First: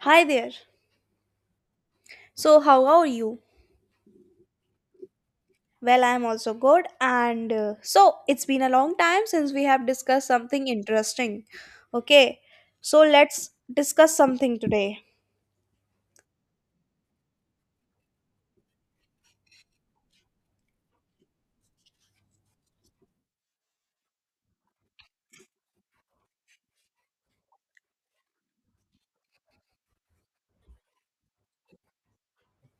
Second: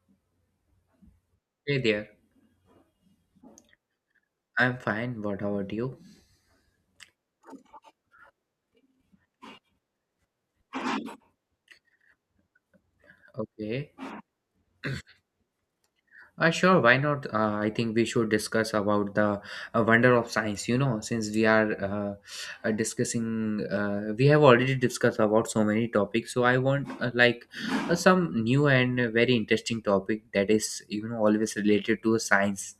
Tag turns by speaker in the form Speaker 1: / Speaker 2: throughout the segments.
Speaker 1: Hi there.
Speaker 2: Hey there.
Speaker 1: So, how are you?
Speaker 2: I'm fine. What about you?
Speaker 1: Well, I'm also good. And so, it's been a long time since we have discussed something interesting. Okay. So, let's
Speaker 2: Okay.
Speaker 1: discuss something today.
Speaker 2: Sure. Why not? I think we should discuss about the wonder of science. Since we are discussing, we have already discussed about so many topics. So I want like some new and very interesting topic that is, you know, always related to science.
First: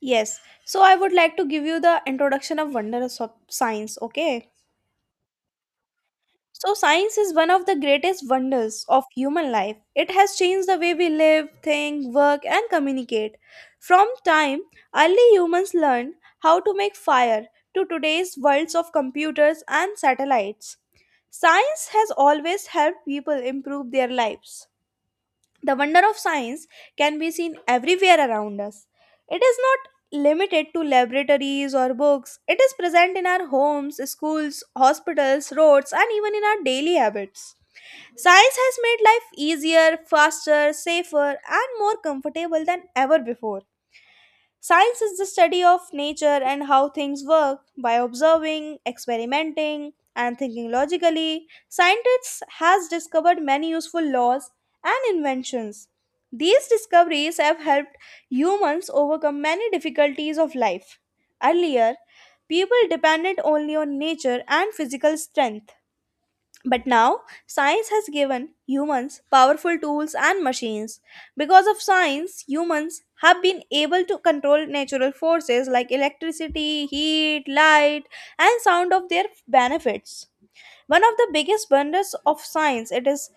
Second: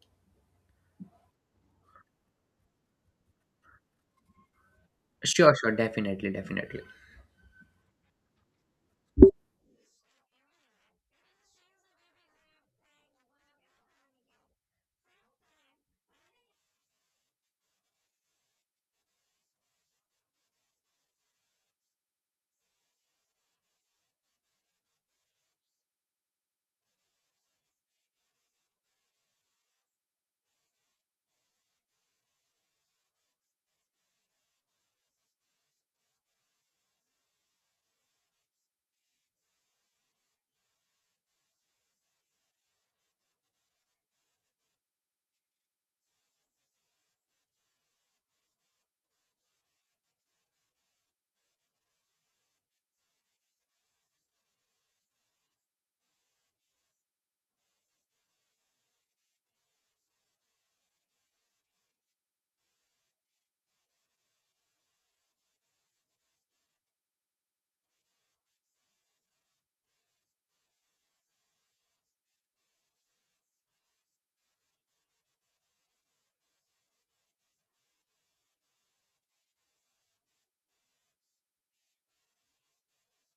Speaker 1: Yes. So, I would like to give you the introduction of wonders of science. Okay.
Speaker 2: Sure, sure. Definitely,
Speaker 1: So,
Speaker 2: definitely.
Speaker 1: science is one of the greatest wonders of human life. It has changed the way we live, think, work, and communicate. From time, early humans learned how to make fire to today's worlds of computers and satellites. Science has always helped people improve their lives. The wonder of science can be seen everywhere around us. It is not limited to laboratories or books. It is present in our homes, schools, hospitals, roads, and even in our daily habits. Science has made life easier, faster, safer, and more comfortable than ever before. Science is the study of nature and how things work. By observing, experimenting, and thinking logically, scientists has discovered many useful laws and inventions. These discoveries have helped humans overcome many difficulties of life. Earlier, people depended only on nature and physical strength. But now, science has given humans powerful tools and machines. Because of science, humans have been able to control natural forces like electricity, heat, light, and sound of their benefits. One of the biggest wonders of science it is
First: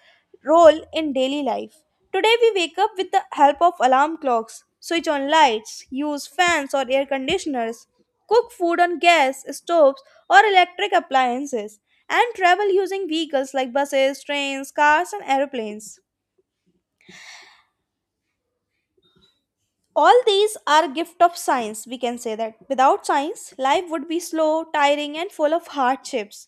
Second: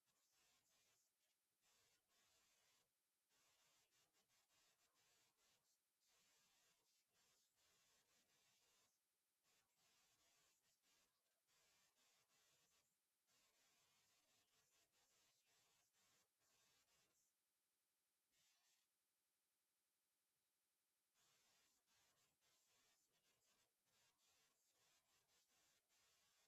Speaker 1: role in daily life. Today we wake up with the help of alarm clocks, switch on lights, use fans or air conditioners, cook food on gas, stoves or electric appliances, and travel using vehicles like buses, trains, cars and airplanes. All these are gift of science. We can say that without science life would be slow, tiring and full of hardships.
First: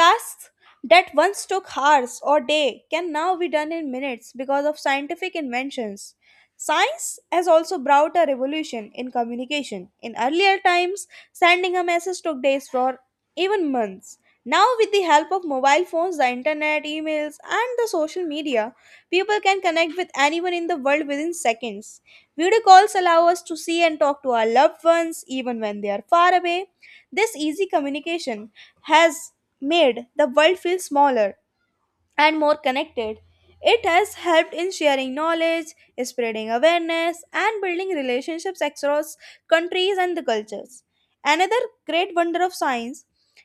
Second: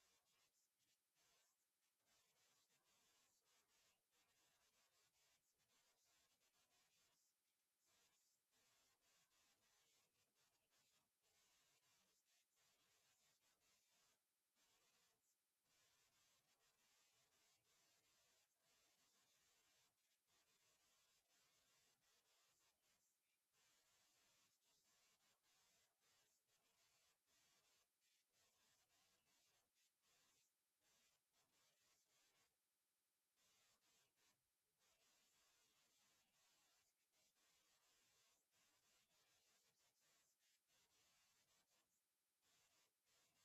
Speaker 1: Tasks that once took hours or day can now be done in minutes because of scientific inventions. Science has also brought a revolution in communication. In earlier times, sending a message took days for even months. Now, with the help of mobile phones, the internet, emails, and the social media, people can connect with anyone in the world within seconds. Video calls allow us to see and talk to our loved ones even when they are far away. This easy communication has made the world feel smaller and more connected. It has helped in sharing knowledge, spreading awareness, and building relationships across countries and the cultures. Another great wonder of science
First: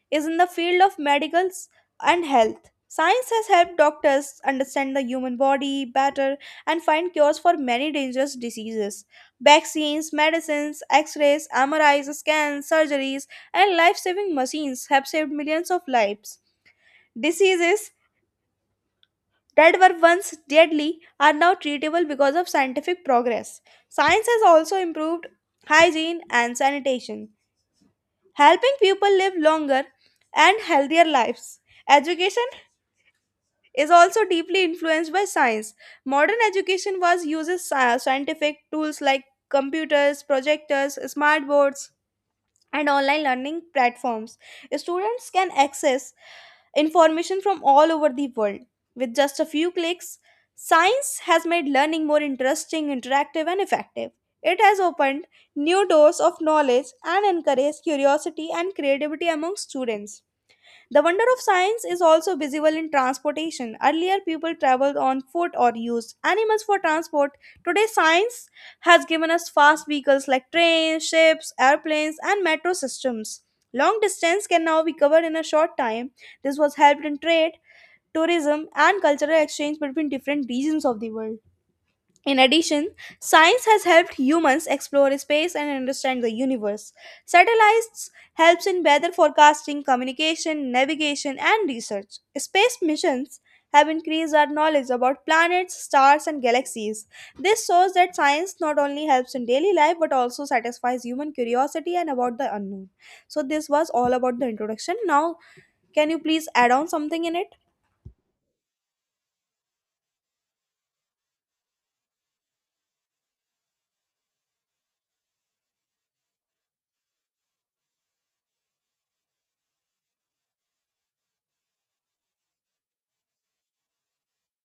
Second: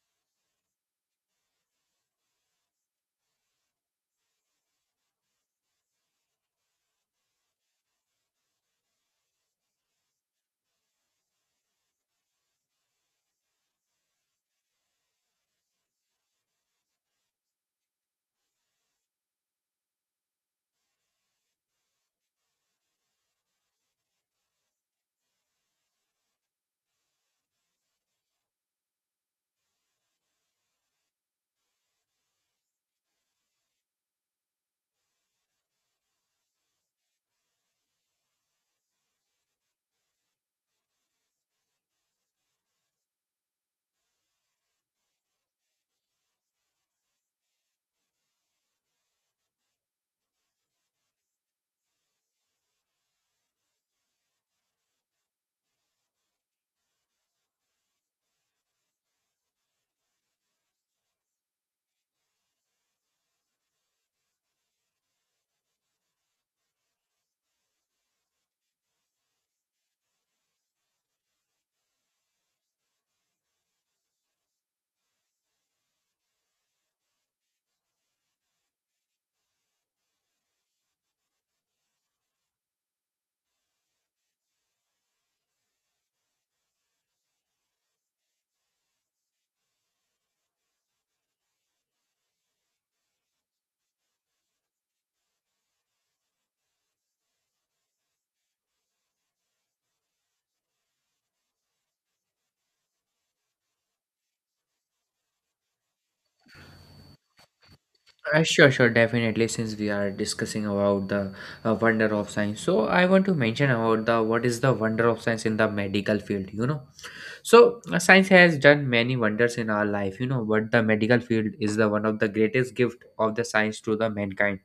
Speaker 1: is in the field of medicals and health. Science has helped doctors understand the human body better and find cures for many dangerous diseases. Vaccines, medicines, x rays, MRIs, scans, surgeries, and life saving machines have saved millions of lives. Diseases that were once deadly are now treatable because of scientific progress. Science has also improved hygiene and sanitation, helping people live longer and healthier lives. Education is also deeply influenced by science. Modern education was uses sci- scientific tools like computers, projectors, smart boards, and online learning platforms. Students can access information from all over the world with just a few clicks. Science has made learning more interesting, interactive, and effective. It has opened new doors of knowledge and encouraged curiosity and creativity among students. The wonder of science is also visible in transportation. Earlier, people traveled on foot or used animals for transport. Today, science has given us fast vehicles like trains, ships, airplanes, and metro systems. Long distance can now be covered in a short time. This was helped in trade, tourism, and cultural exchange between different regions of the world. In addition, science has helped humans explore space and understand the universe. Satellites helps in weather forecasting, communication, navigation and research. Space missions have increased our knowledge about planets, stars and galaxies. This shows that science not only helps in daily life but also satisfies human curiosity and about the unknown. So this was all about the introduction. Now, can you please add on something in it?
Speaker 2: Sure, sure, definitely. Since we are discussing about the wonder of science, so I want to mention about the what is the wonder of science in the medical field. So science has done many wonders in our life. You know, but the medical field is the one of the greatest gift of the science to the mankind.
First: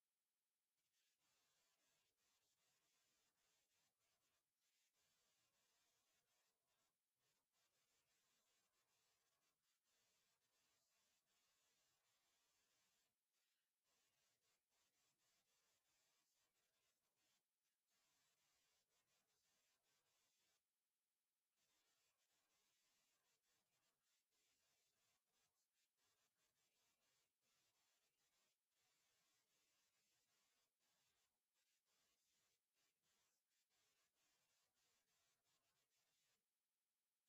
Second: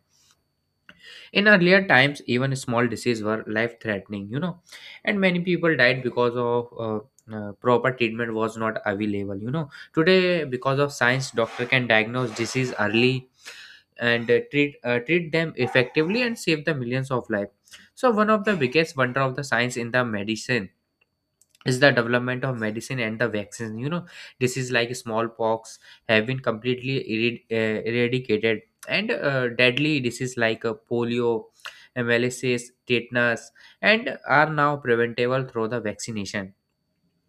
Speaker 2: In earlier times, even small diseases were life threatening, you know, and many people died because of proper treatment was not available, you know. Today, because of science, doctor can diagnose disease early and treat treat them effectively and save the millions of life. So, one of the biggest wonder of the science in the medicine is the development of medicine and the vaccine, you know. Disease like smallpox have been completely eradicated, and deadly disease like polio, mlss, tetanus, and are now preventable through the vaccination.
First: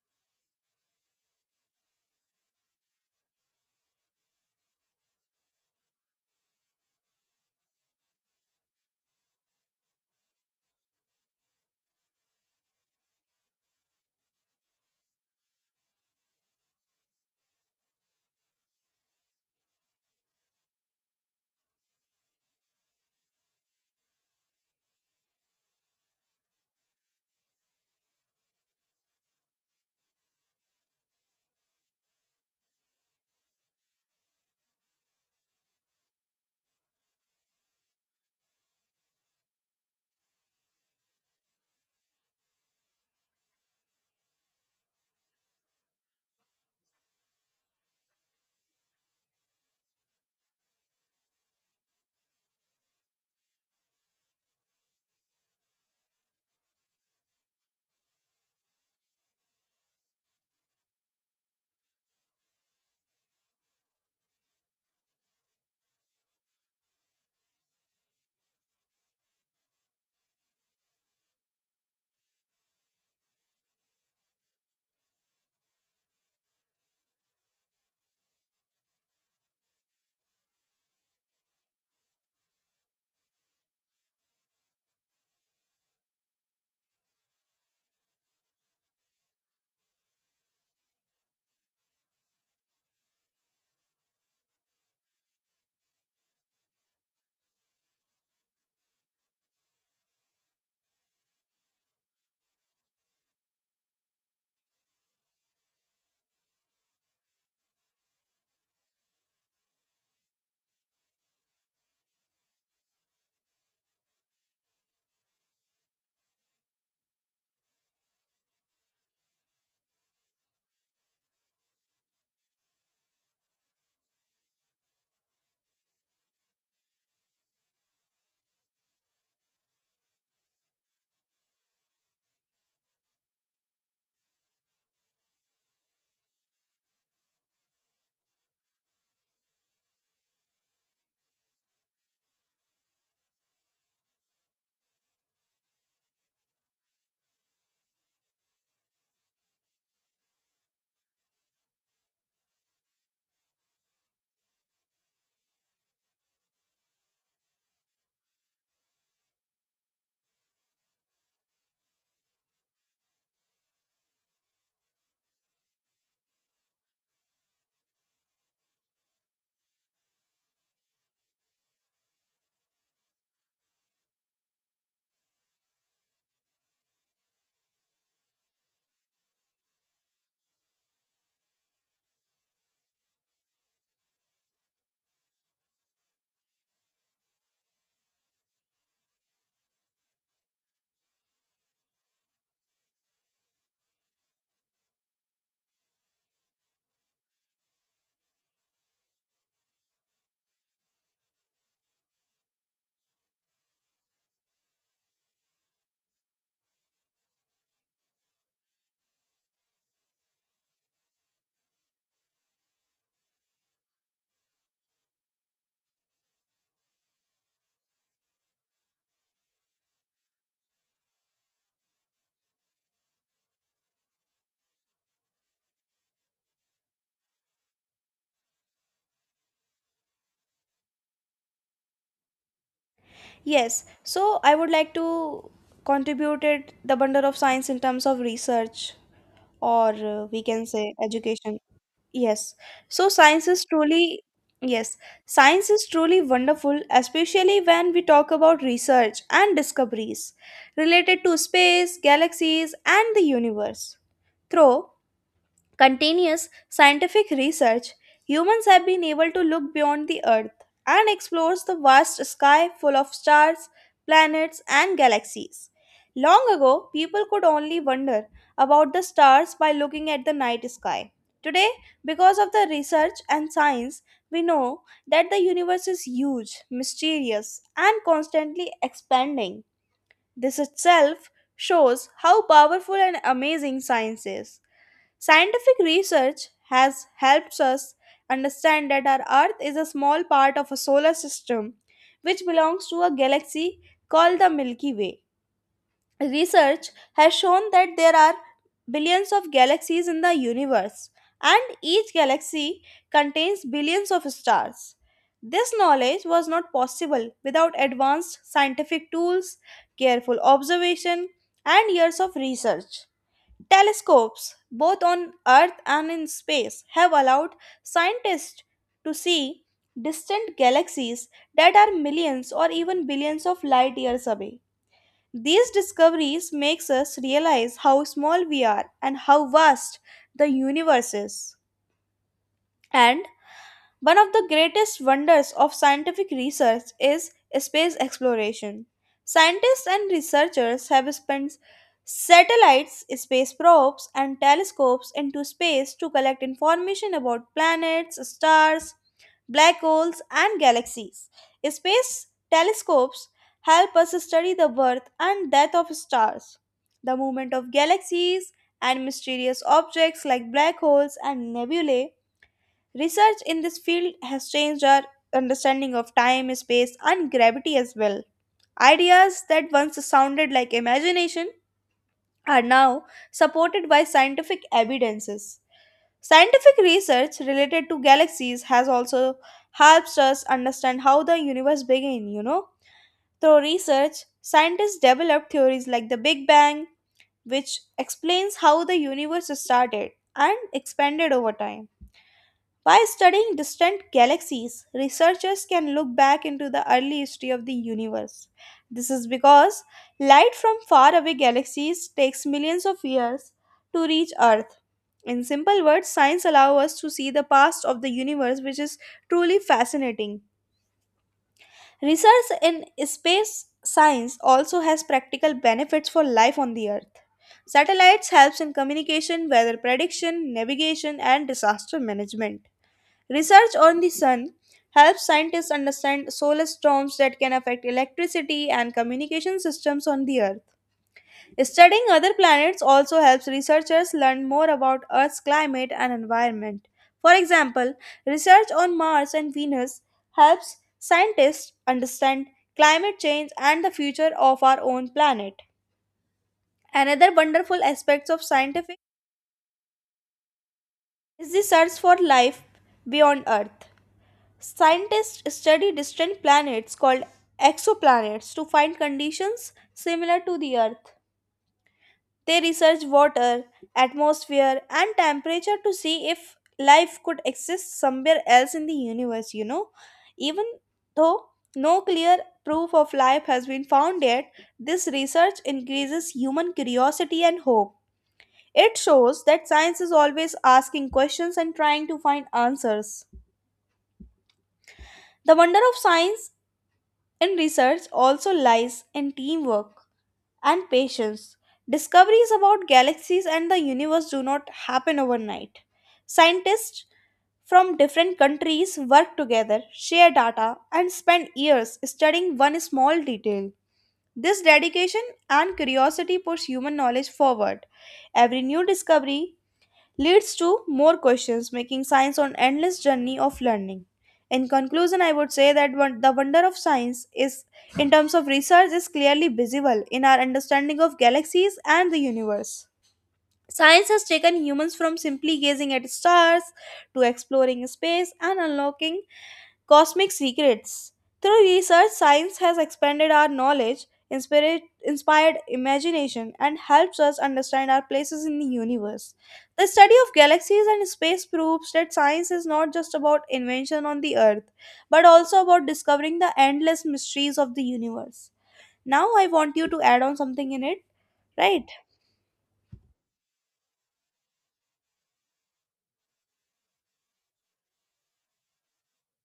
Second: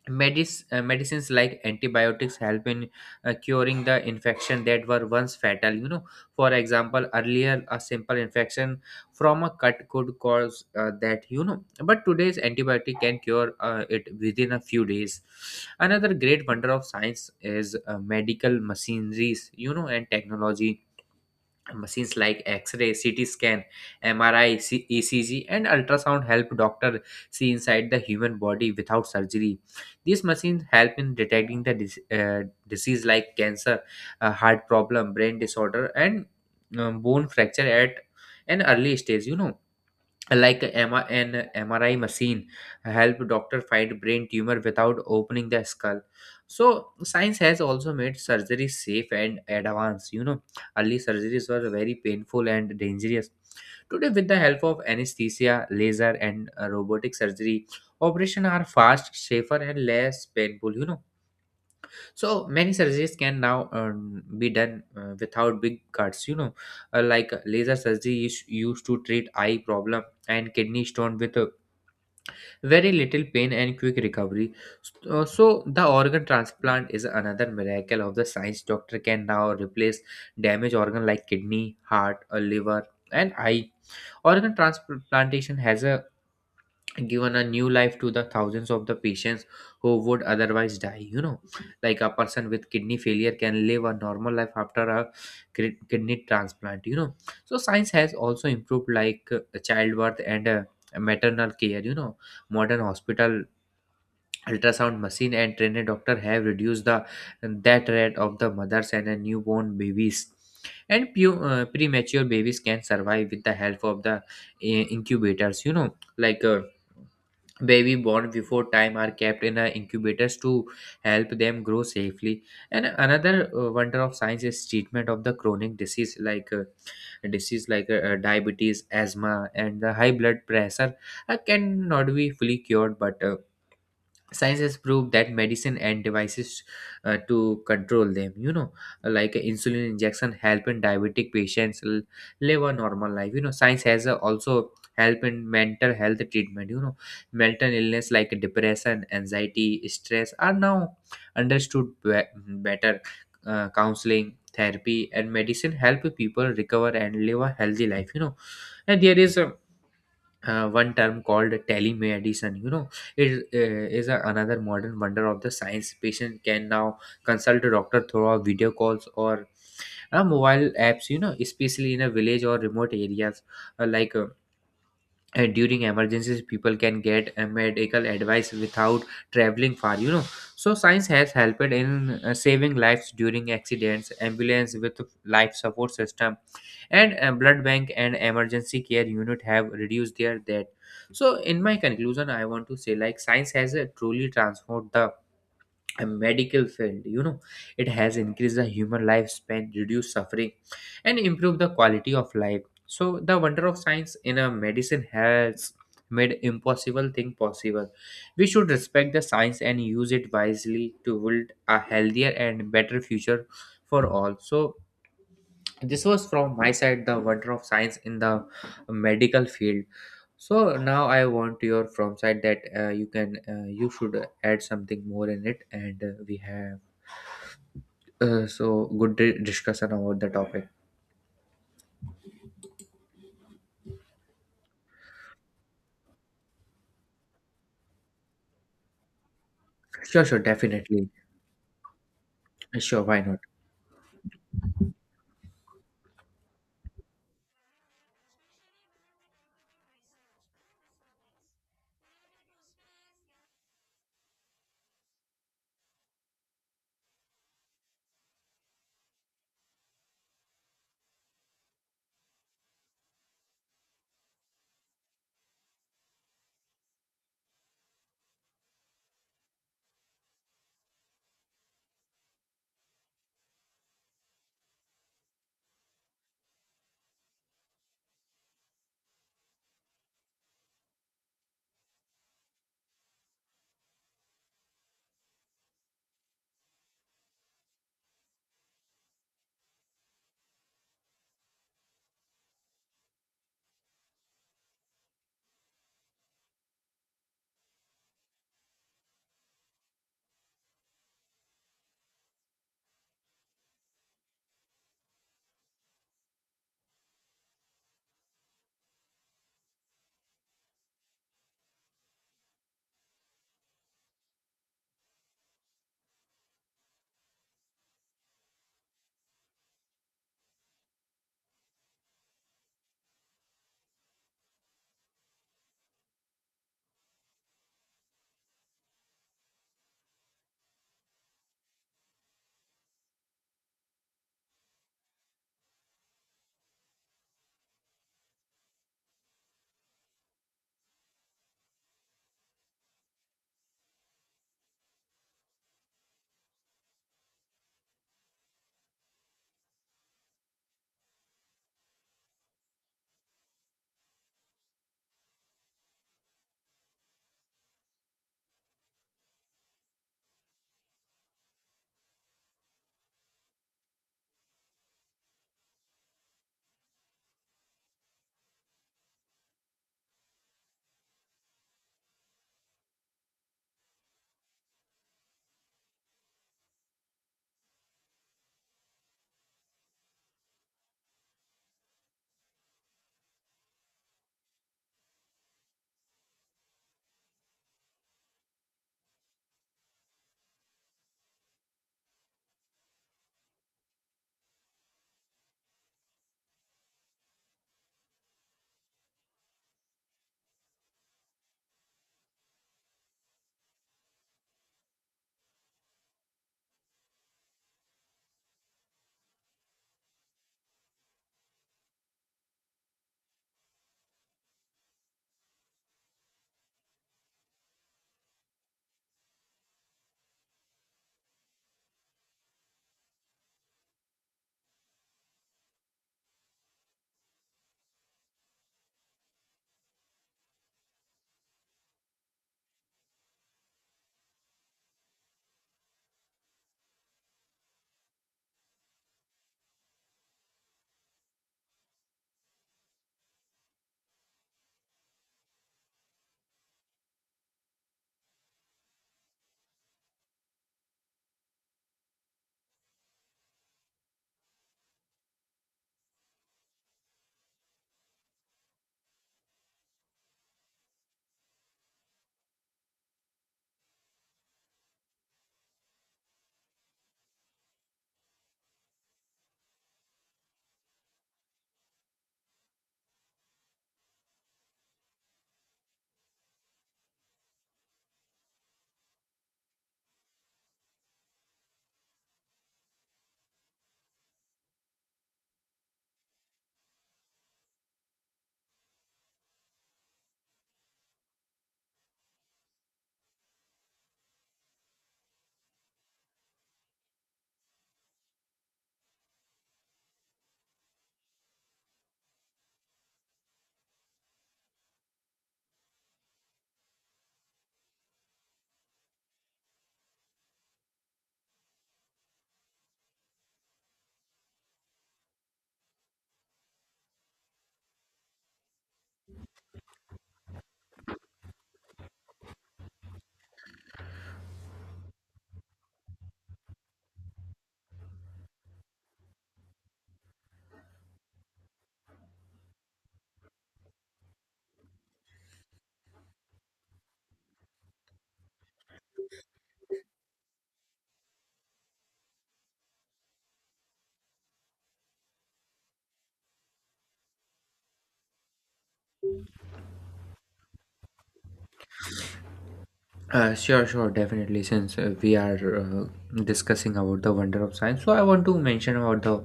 Speaker 2: Medicines like antibiotics help in curing the infection that were once fatal, you know. For example, earlier a simple infection from a cut could cause that, you know, but today's antibiotic can cure it within a few days. Another great wonder of science is medical machineries, you know, and technology. Machines like x-ray, ct scan, mri, ecg, and ultrasound help doctor see inside the human body without surgery. These machines help in detecting the disease like cancer, heart problem, brain disorder, and bone fracture at an early stage, you know. Like a M R an MRI machine help doctor find brain tumor without opening the skull. So science has also made surgery safe and advanced. You know, early surgeries were very painful and dangerous. Today, with the help of anesthesia, laser, and robotic surgery, operations are fast, safer, and less painful. You know, so many surgeries can now be done without big cuts. You know, laser surgery is used to treat eye problem and kidney stone with very little pain and quick recovery. So the organ transplant is another miracle of the science. Doctor can now replace damaged organ like kidney, heart, or liver, and eye. Organ transplantation has a given a new life to the thousands of the patients who would otherwise die, you know. Like a person with kidney failure can live a normal life after a kidney transplant, you know. So science has also improved like childbirth and maternal care, you know. Modern hospital, ultrasound machine, and trained doctor have reduced the that rate of the mothers and newborn babies, and premature babies can survive with the help of the incubators, you know. Like baby born before time are kept in incubators to help them grow safely. And another wonder of science is treatment of the chronic disease like diabetes, asthma, and the high blood pressure cannot be fully cured, but science has proved that medicine and devices to control them, you know. Like insulin injection help in diabetic patients live a normal life, you know. Science has also help in mental health treatment, you know. Mental illness like depression, anxiety, stress are now understood better. Counseling, therapy, and medicine help people recover and live a healthy life, you know. And there is a one term called telemedicine, you know. It is a, another modern wonder of the science. Patient can now consult a doctor through our video calls or mobile apps, you know, especially in a village or remote areas. uh, like uh, and during emergencies people can get medical advice without traveling far, you know. So science has helped in saving lives during accidents. Ambulance with life support system and blood bank and emergency care unit have reduced their death. So in my conclusion I want to say like science has truly transformed the a medical field, you know. It has increased the human lifespan, reduced suffering, and improved the quality of life. So the wonder of science in a medicine has made impossible thing possible. We should respect the science and use it wisely to build a healthier and better future for all. So this was from my side, the wonder of science in the medical field. So now I want your from side that you can you should add something more in it, and we have so good discussion about the topic.
Speaker 1: Yes, so I would like to contribute it the bundle of science in terms of research or
Speaker 2: Sure,
Speaker 1: uh,
Speaker 2: sure,
Speaker 1: we can say
Speaker 2: definitely.
Speaker 1: education. Yes,
Speaker 2: Sure,
Speaker 1: so
Speaker 2: why not?
Speaker 1: science is truly yes, Science is truly wonderful, especially when we talk about research and discoveries related to space, galaxies, and the universe. Through continuous scientific research, humans have been able to look beyond the Earth and explore the vast sky full of stars, planets, and galaxies. Long ago, people could only wonder about the stars by looking at the night sky. Today, because of the research and science, we know that the universe is huge, mysterious, and constantly expanding. This itself shows how powerful and amazing science is. Scientific research has helped us understand that our Earth is a small part of a solar system which belongs to a galaxy called the Milky Way. Research has shown that there are billions of galaxies in the universe, and each galaxy contains billions of stars. This knowledge was not possible without advanced scientific tools, careful observation, and years of research. Telescopes, both on Earth and in space, have allowed scientists to see distant galaxies that are millions or even billions of light years away. These discoveries makes us realize how small we are and how vast the universe is. And one of the greatest wonders of scientific research is space exploration. Scientists and researchers have spent satellites, space probes, and telescopes into space to collect information about planets, stars, black holes, and galaxies. Space telescopes help us study the birth and death of stars, the movement of galaxies, and mysterious objects like black holes and nebulae. Research in this field has changed our understanding of time, space, and gravity as well. Ideas that once sounded like imagination are now supported by scientific evidences. Scientific research related to galaxies has also helped us understand how the universe began. Through research, scientists developed theories like the Big Bang, which explains how the universe started and expanded over time. By studying distant galaxies, researchers can look back into the early history of the universe. This is because light from faraway galaxies takes millions of years to reach Earth. In simple words, science allows us to see the past of the universe, which is truly fascinating. Research in space science also has practical benefits for life on the Earth. Satellites helps in communication, weather prediction, navigation and disaster management. Research on the sun helps scientists understand solar storms that can affect electricity and communication systems on the Earth. Studying other planets also helps researchers learn more about Earth's climate and environment. For example, research on Mars and Venus helps scientists understand climate change and the future of our own planet. Another wonderful aspect of scientific is the search for life beyond Earth. Scientists study distant planets called exoplanets to find conditions similar to the Earth. They research water, atmosphere, and temperature to see if life could exist somewhere else in the universe. Even though no clear proof of life has been found yet, this research increases human curiosity and hope. It shows that science is always asking questions and trying to find answers. The wonder of science in research also lies in teamwork and patience. Discoveries about galaxies and the universe do not happen overnight. Scientists from different countries work together, share data, and spend years studying one small detail. This dedication and curiosity push human knowledge forward. Every new discovery leads to more questions, making science an endless journey of learning. In conclusion, I would say that one, the wonder of science is, in terms of research, is clearly visible in our understanding of galaxies and the universe. Science has taken humans from simply gazing at stars to exploring space and unlocking cosmic secrets. Through research, science has expanded our knowledge, inspired imagination, and helps us understand our places in the universe. The study of galaxies and space proves that science is not just about invention on the Earth, but also about discovering the endless mysteries of the universe. Now, I want you to add on something in it, right?
Speaker 2: Sure, sure, definitely. Since we are discussing about the wonder of science, so I want to mention about the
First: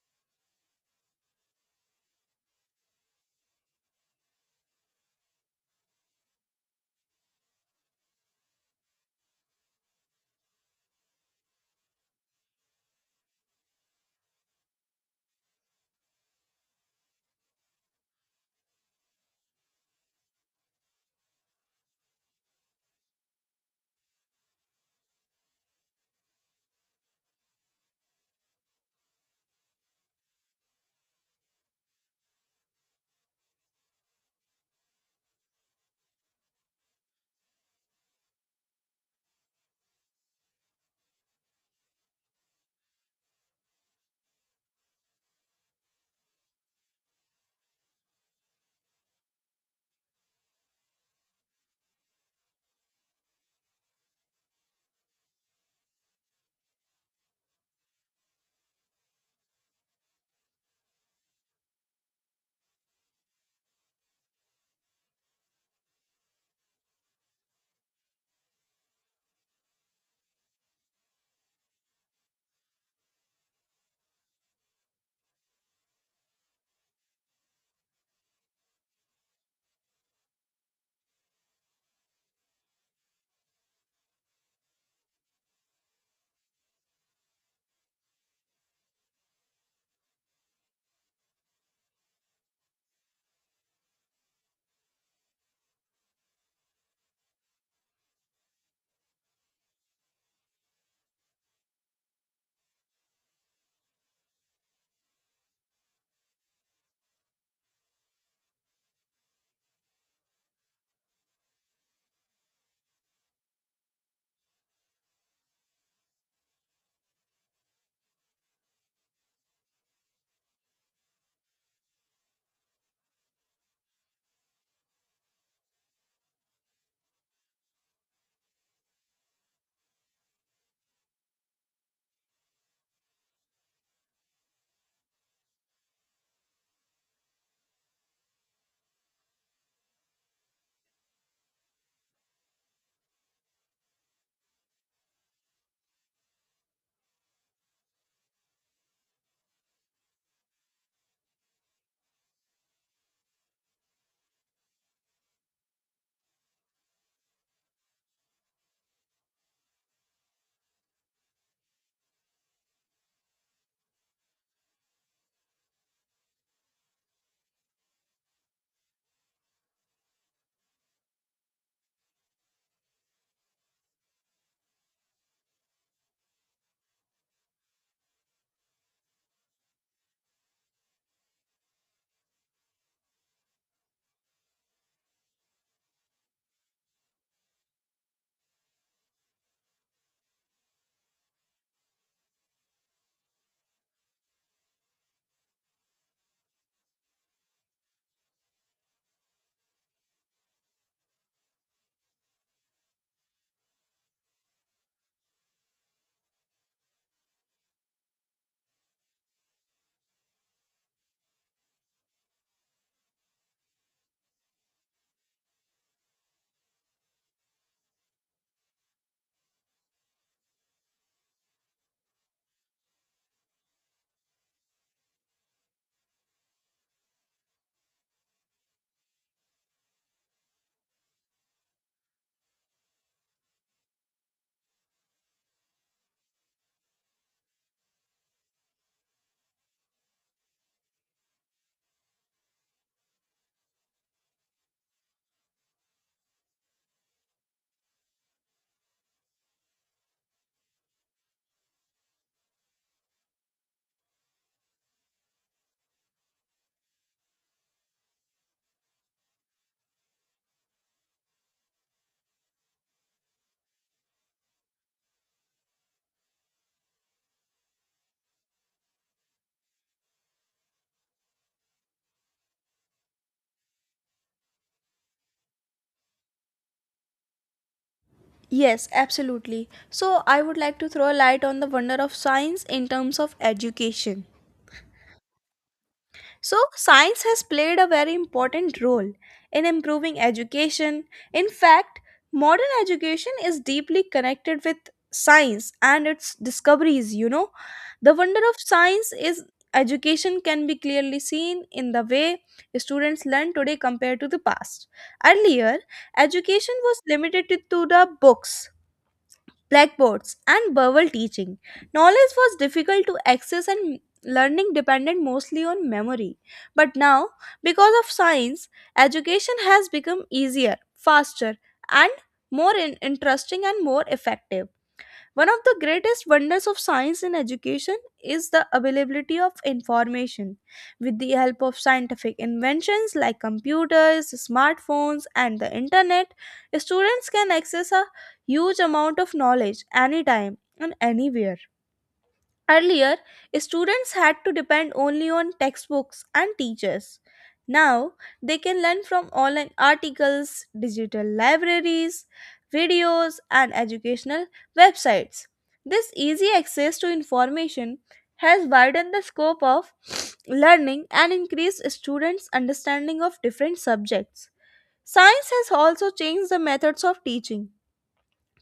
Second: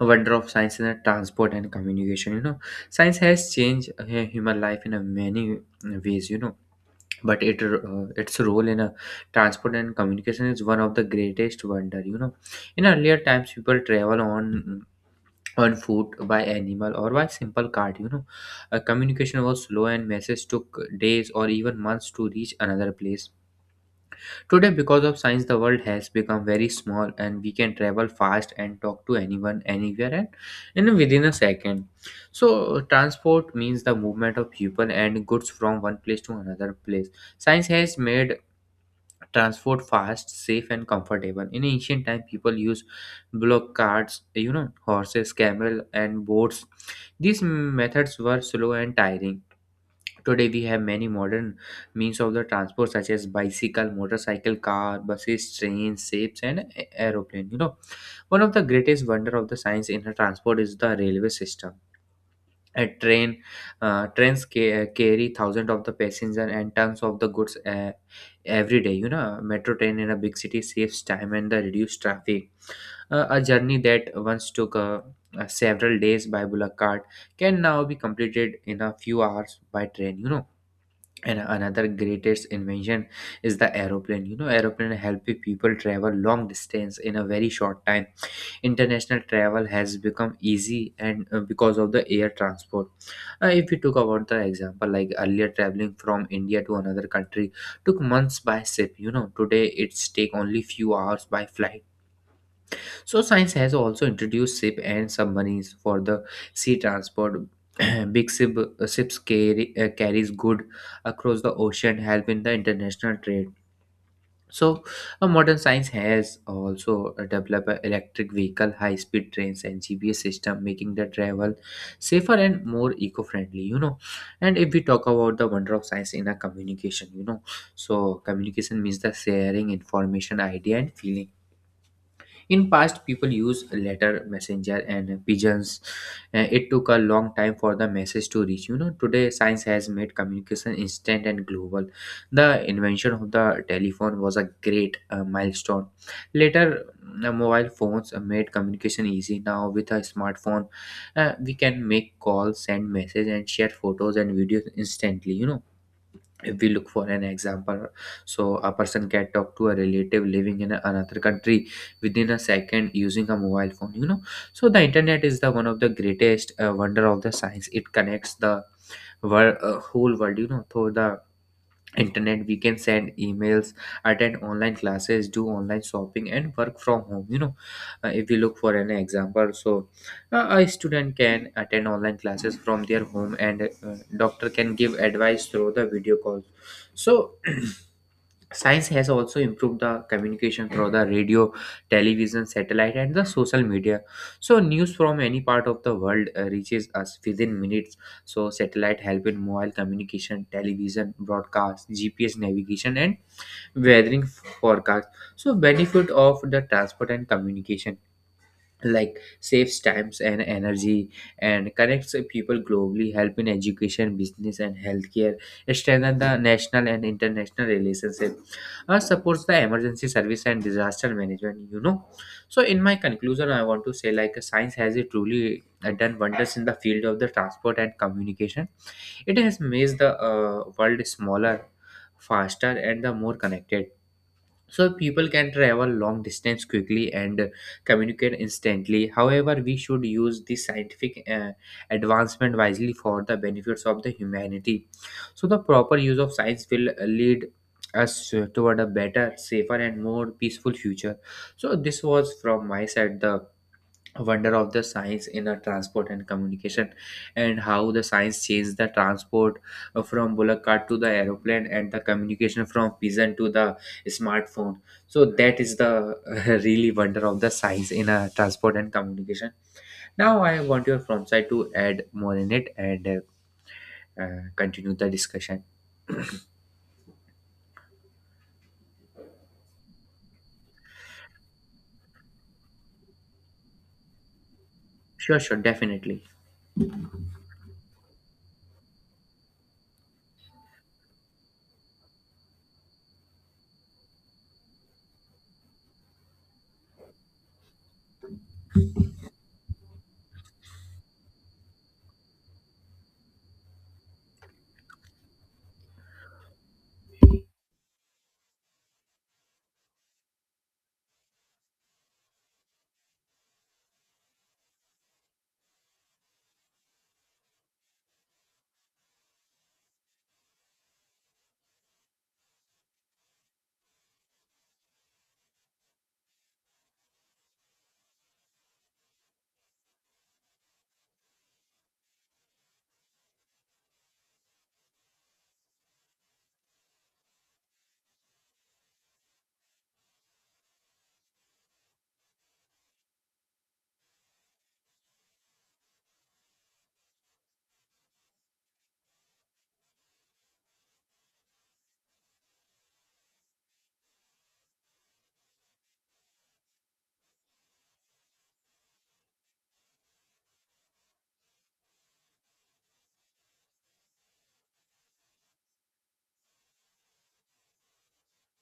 Speaker 2: wonder of science in the transport and communication. You know, science has changed human life in a many ways. You know, but it its role in a transport and communication is one of the greatest wonder. You know, in earlier times, people travel on foot, by animal, or by simple cart. You know, communication was slow and messages took days or even months to reach another place. Today, because of science, the world has become very small and we can travel fast and talk to anyone, anywhere, and in within a second. So, transport means the movement of people and goods from one place to another place. Science has made transport fast, safe, and comfortable. In ancient time, people used block carts, you know, horses, camel, and boats. These methods were slow and tiring. Today we have many modern means of the transport such as bicycle, motorcycle, car, buses, trains, ships, and aeroplane, you know. One of the greatest wonder of the science in the transport is the railway system. A train uh, trains carry thousands of the passengers and tons of the goods every day. You know, metro train in a big city saves time and the reduced traffic. A journey that once took several days by bullock cart can now be completed in a few hours by train. You know. And another greatest invention is the aeroplane. You know, aeroplane help people travel long distance in a very short time. International travel has become easy and because of the air transport. If we took about the example, like earlier, traveling from India to another country took months by ship, you know. Today it's take only few hours by flight. So science has also introduced ship and submarines for the sea transport. Big ship, ships carry, carries good across the ocean help in the international trade. So, a modern science has also developed a electric vehicle, high-speed trains, and GPS system, making the travel safer and more eco-friendly. You know, and if we talk about the wonder of science in a communication, you know, so communication means the sharing information, idea, and feeling. In past, people used letter, messenger, and pigeons. It took a long time for the message to reach. You know, today science has made communication instant and global. The invention of the telephone was a great milestone. Later, mobile phones made communication easy. Now, with a smartphone, we can make calls, send messages, and share photos and videos instantly. You know, if we look for an example, so a person can talk to a relative living in another country within a second using a mobile phone, you know. So the internet is the one of the greatest wonder of the science. It connects the world whole world, you know. Through the internet we can send emails, attend online classes, do online shopping, and work from home, you know. If we look for an example, so a student can attend online classes from their home, and doctor can give advice through the video calls. So science has also improved the communication through the radio, television, satellite, and the social media. So news from any part of the world reaches us within minutes. So satellite help in mobile communication, television broadcast, GPS navigation, and weathering forecast. So benefit of the transport and communication like saves times and energy, and connects people globally, help in education, business, and healthcare, strengthen the national and international relationship, supports the emergency service and disaster management. So in my conclusion, I want to say like science has it truly done wonders in the field of the transport and communication. It has made the world smaller, faster, and the more connected. So people can travel long distance quickly and communicate instantly. However, we should use the scientific advancement wisely for the benefits of the humanity. So the proper use of science will lead us toward a better, safer, and more peaceful future. So this was from my side, the wonder of the science in the transport and communication, and how the science changed the transport from bullock cart to the aeroplane, and the communication from pigeon to the smartphone. So that is the really wonder of the science in a transport and communication. Now I want your from side to add more in it and continue the discussion.
Speaker 1: Yes, absolutely. So, I would like to throw a light on the wonder of science in terms of education.
Speaker 2: Sure, sure, definitely.
Speaker 1: So, science has played a very important role in improving education. In fact, modern education is deeply connected with science and its discoveries. You know, the wonder of science is education can be clearly seen in the way students learn today compared to the past. Earlier, education was limited to the books, blackboards, and verbal teaching. Knowledge was difficult to access and learning depended mostly on memory. But now, because of science, education has become easier, faster, and more interesting and more effective. One of the greatest wonders of science in education is the availability of information. With the help of scientific inventions like computers, smartphones, and the internet, students can access a huge amount of knowledge anytime and anywhere. Earlier, students had to depend only on textbooks and teachers. Now, they can learn from online articles, digital libraries, videos, and educational websites. This easy access to information has widened the scope of learning and increased students' understanding of different subjects. Science has also changed the methods of teaching.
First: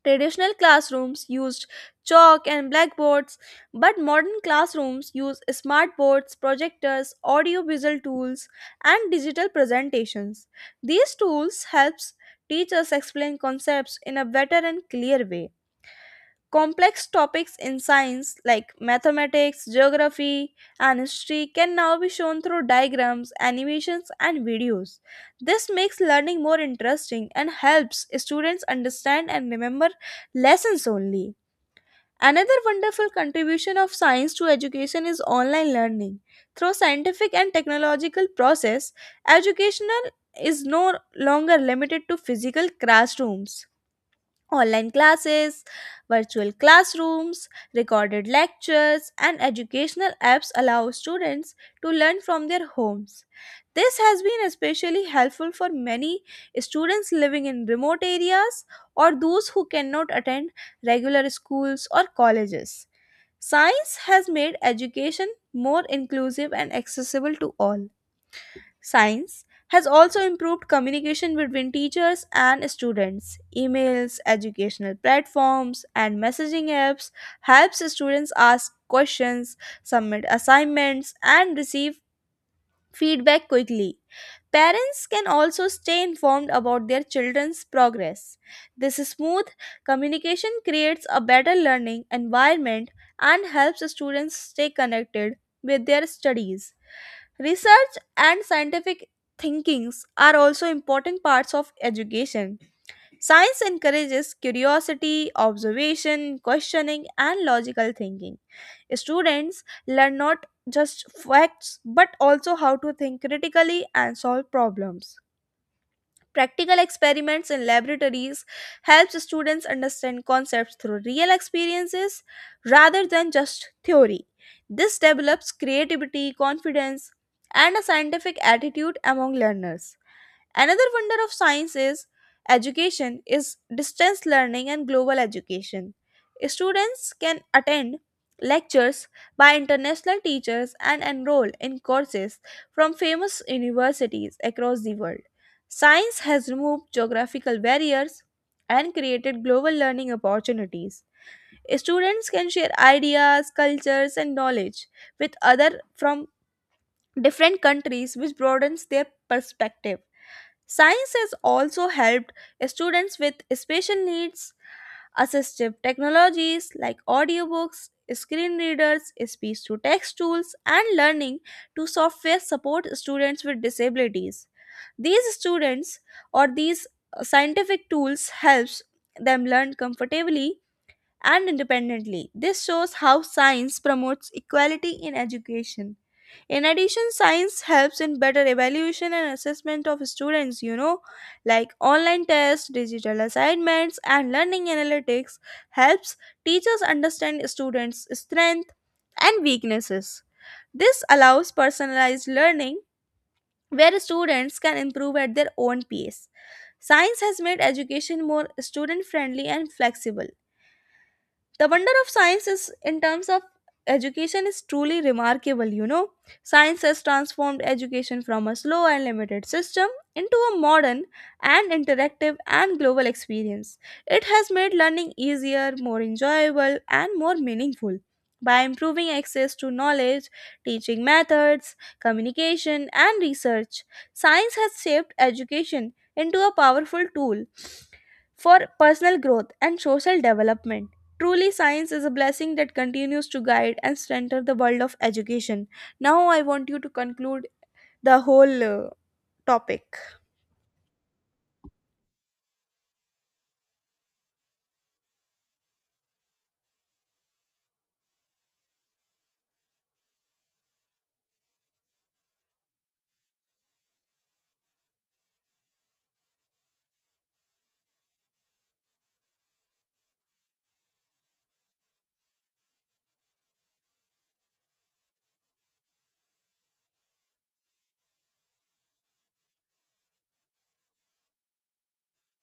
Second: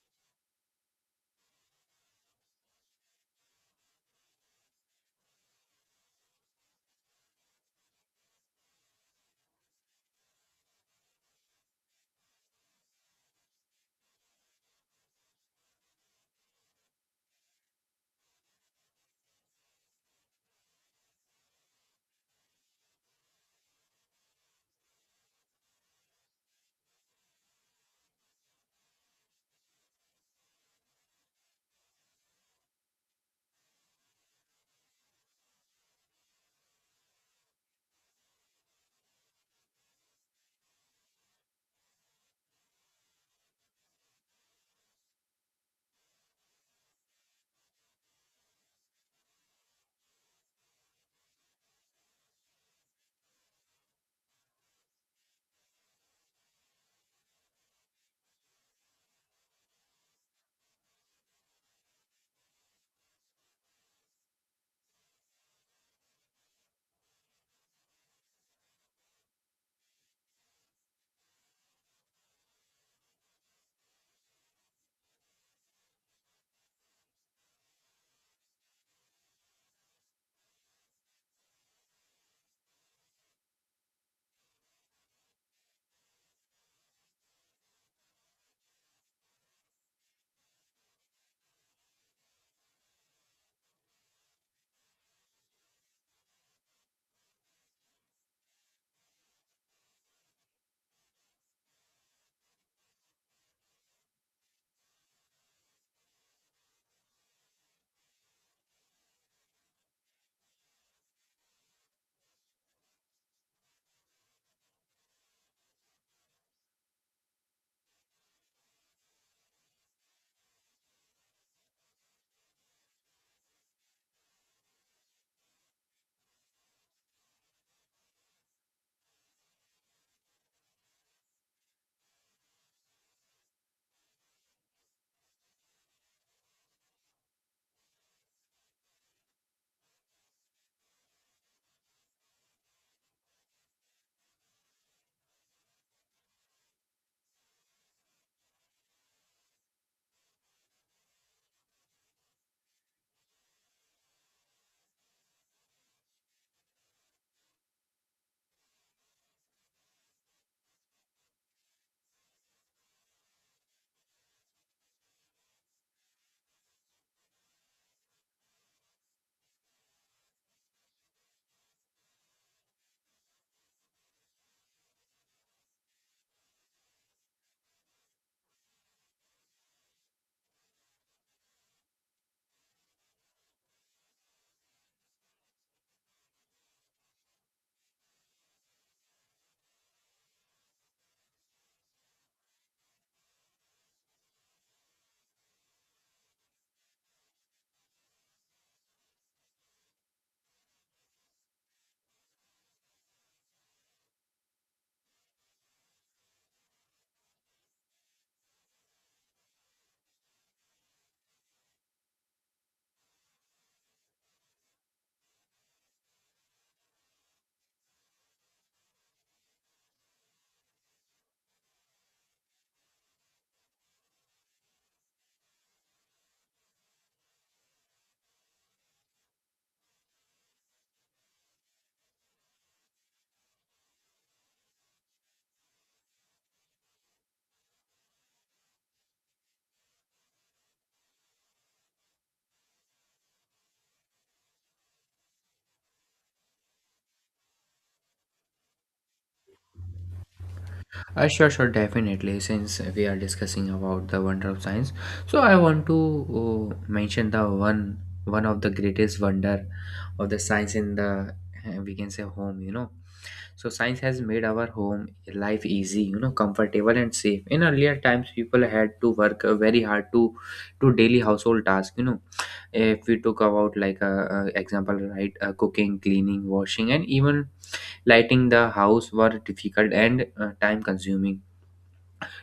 Speaker 1: Traditional classrooms used chalk and blackboards, but modern classrooms use smartboards, projectors, audio-visual tools, and digital presentations. These tools helps teachers explain concepts in a better and clear way. Complex topics in science like mathematics, geography, and history can now be shown through diagrams, animations, and videos. This makes learning more interesting and helps students understand and remember lessons only. Another wonderful contribution of science to education is online learning. Through scientific and technological process, educational is no longer limited to physical classrooms. Online classes, virtual classrooms, recorded lectures, and educational apps allow students to learn from their homes. This has been especially helpful for many students living in remote areas or those who cannot attend regular schools or colleges. Science has made education more inclusive and accessible to all. Science has also improved communication between teachers and students. Emails, educational platforms, and messaging apps helps students ask questions, submit assignments, and receive feedback quickly. Parents can also stay informed about their children's progress. This smooth communication creates a better learning environment and helps students stay connected with their studies. Research and scientific thinkings are also important parts of education. Science encourages curiosity, observation, questioning, and logical thinking. Students learn not just facts but also how to think critically and solve problems. Practical experiments in laboratories helps students understand concepts through real experiences rather than just theory. This develops creativity, confidence, and a scientific attitude among learners. Another wonder of science is education is distance learning and global education. Students can attend lectures by international teachers and enroll in courses from famous universities across the world. Science has removed geographical barriers and created global learning opportunities. Students can share ideas, cultures, and knowledge with other from different countries, which broadens their perspective. Science has also helped students with special needs. Assistive technologies like audiobooks, screen readers, speech to text tools, and learning to software support students with disabilities. These students or these scientific tools helps them learn comfortably and independently. This shows how science promotes equality in education. In addition, science helps in better evaluation and assessment of students, you know, like online tests, digital assignments, and learning analytics helps teachers understand students' strengths and weaknesses. This allows personalized learning where students can improve at their own pace. Science has made education more student friendly and flexible. The wonder of science is in terms of education is truly remarkable, you know. Science has transformed education from a slow and limited system into a modern and interactive and global experience. It has made learning easier, more enjoyable, and more meaningful. By improving access to knowledge, teaching methods, communication, and research, science has shaped education into a powerful tool for personal growth and social development. Truly, science is a blessing that continues to guide and strengthen the world of education. Now, I want you to conclude the whole topic.
Speaker 2: Sure, sure, definitely. Since we are discussing about the wonder of science, so I want to mention the one of the greatest wonder of the science in the, we can say, home. You know, so science has made our home life easy, you know, comfortable and safe. In earlier times, people had to work very hard to daily household tasks. You know, if we took about like a example, right, cooking, cleaning, washing, and even lighting the house were difficult and time consuming.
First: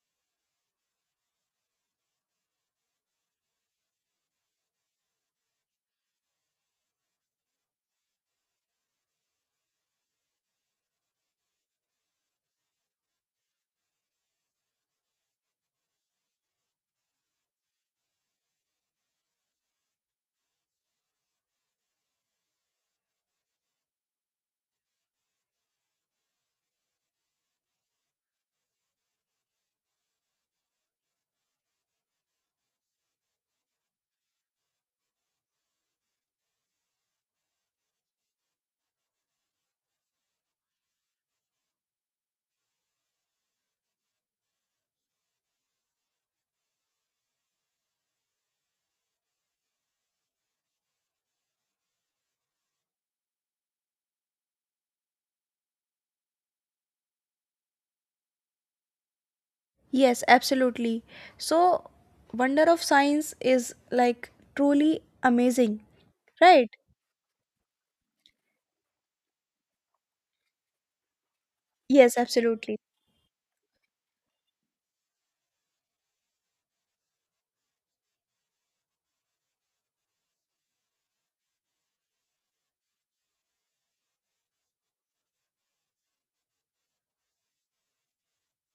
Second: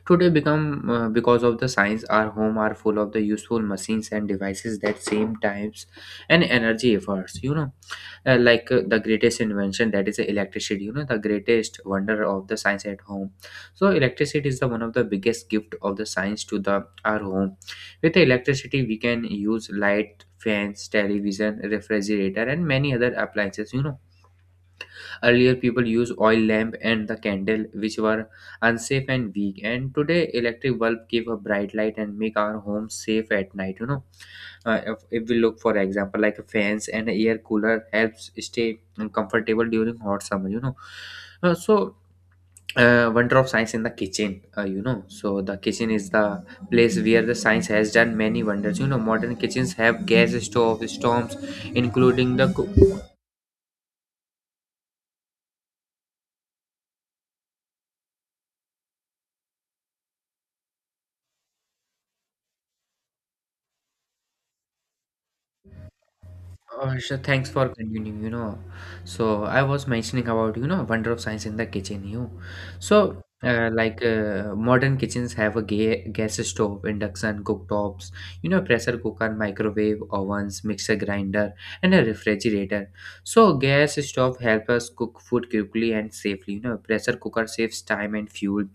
Speaker 2: Today, become because of the science, our home are full of the useful machines and devices that same times and energy efforts. You know, like the greatest invention that is the electricity. You know, the greatest wonder of the science at home. So, electricity is the one of the biggest gift of the science to the our home. With the electricity, we can use light, fans, television, refrigerator, and many other appliances, you know. Earlier, people used oil lamp and the candle, which were unsafe and weak. And today, electric bulb give a bright light and make our home safe at night. You know, if we look for example, like fans and air cooler helps stay comfortable during hot summer. Uh, so Wonder of science in the kitchen. You know, so the kitchen is the place where the science has done many wonders. You know, modern kitchens have gas stove, storms, including the cook.
Speaker 1: Yes, absolutely. So, wonder of science is like truly amazing, right?
Speaker 2: Sure, thanks for continuing, you know. So I was mentioning about, you know, wonder of science in the kitchen,
Speaker 1: Yes,
Speaker 2: you.
Speaker 1: absolutely.
Speaker 2: So like modern kitchens have a ga gas stove, induction, cooktops, you know, pressure cooker, microwave, ovens, mixer grinder, and a refrigerator. So gas stove help us cook food quickly and safely. You know, pressure cooker saves time and fuel,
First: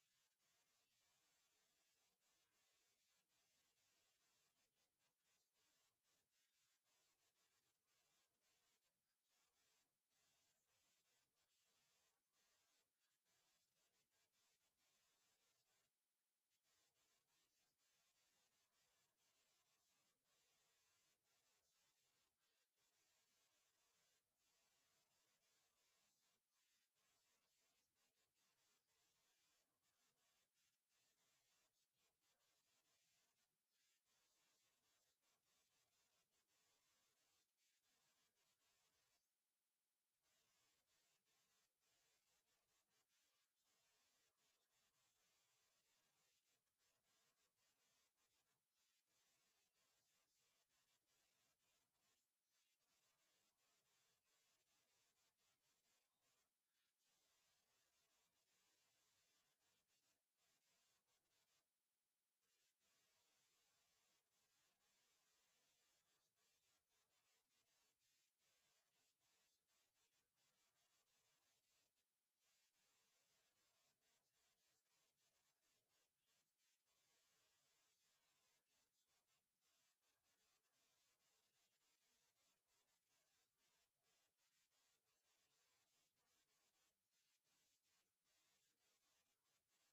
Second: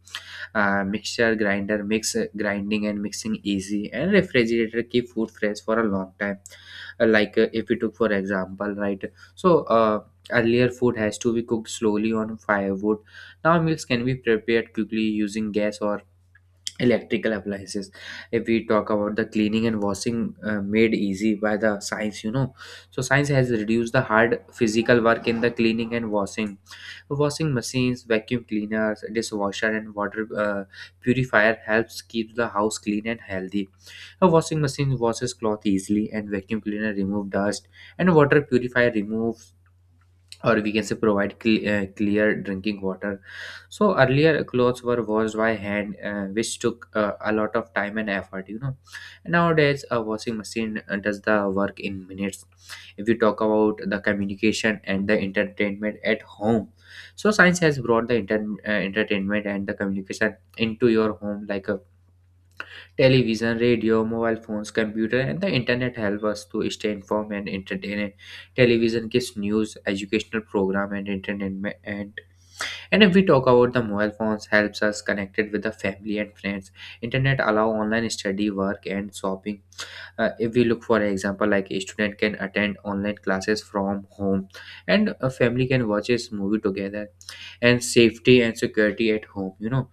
Speaker 2: mixture grinder makes grinding and mixing easy, and refrigerator keep food fresh for a long time. Like if we took for example, right, so uh, earlier food has to be cooked slowly on firewood. Now meals can be prepared quickly using gas or electrical appliances. If we talk about the cleaning and washing made easy by the science, you know, so science has reduced the hard physical work in the cleaning and washing. Washing machines, vacuum cleaners, dishwasher, and water purifier helps keep the house clean and healthy. A washing machine washes cloth easily, and vacuum cleaner remove dust, and water purifier remove, or we can say, provide clear drinking water. So earlier clothes were washed by hand, which took a lot of time and effort. You know, nowadays a washing machine does the work in minutes. If you talk about the communication and the entertainment at home, so science has brought the entertainment and the communication into your home like a television, radio, mobile phones, computer, and the internet help us to stay informed and entertained. Television gives news, educational program, and entertainment. And if we talk about the mobile phones, helps us connected with the family and friends. Internet allow online study, work, and shopping. If we look for example, like a student can attend online classes from home, and a family can watch a movie together, and safety and security at home. You know,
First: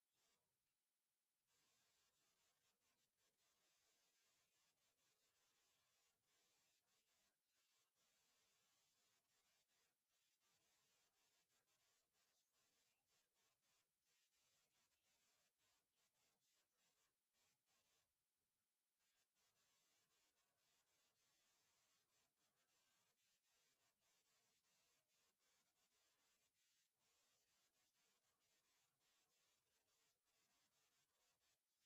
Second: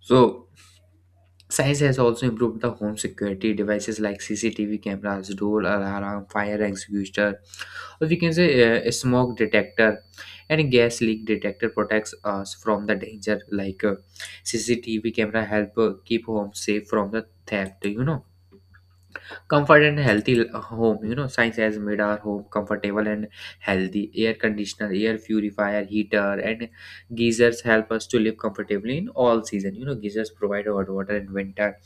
Speaker 2: so science has also improved the home security devices like CCTV cameras, door alarm, fire extinguisher, or we can say a smoke detector and a gas leak detector protects us from the danger. Like CCTV camera help keep home safe from the theft. You know, comfort and healthy home. You know, science has made our home comfortable and healthy. Air conditioner, air purifier, heater, and geysers help us to live comfortably in all season. You know, geysers provide hot water in winter,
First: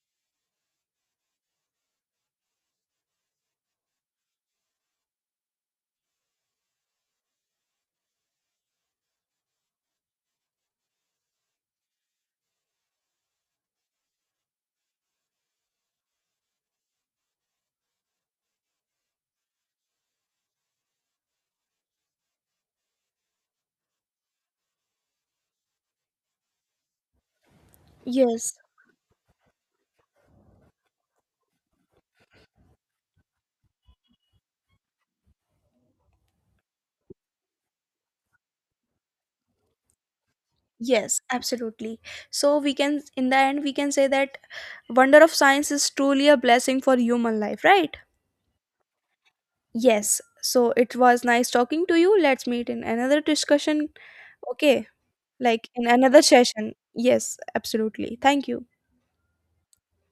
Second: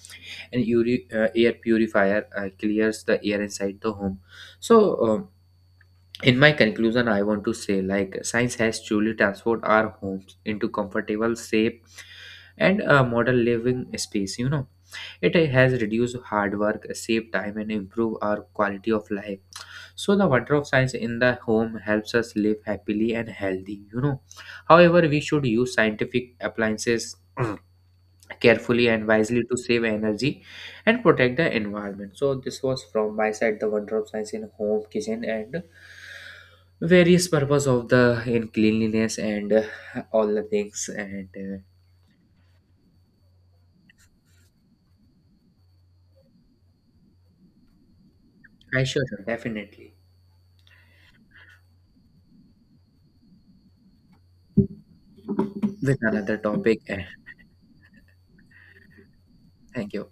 Speaker 2: and air purifier clears the air inside the home. So um, in my conclusion, I want to say like science has truly transformed our homes into comfortable, safe, and modern living space. You know, it has reduced hard work, save time, and improve our quality of life. So the wonder of science in the home helps us live happily and healthy. You know, however, we should use scientific appliances
Speaker 1: Yes,
Speaker 2: carefully and wisely to save energy and protect the environment. So this was from my side, the wonder of science in home, kitchen, and various purpose of the in cleanliness and all the things.
Speaker 1: yes,
Speaker 2: And
Speaker 1: absolutely. So, we can, in the end, we can say that wonder of science is truly a blessing for human life, right?
Speaker 2: I sure, sure, definitely,
Speaker 1: Yes. So, it was nice talking to you. Let's meet in another discussion. Okay. Like in
Speaker 2: with
Speaker 1: another
Speaker 2: another
Speaker 1: session.
Speaker 2: topic. And
Speaker 1: Yes, absolutely, thank you.
Speaker 2: thank you.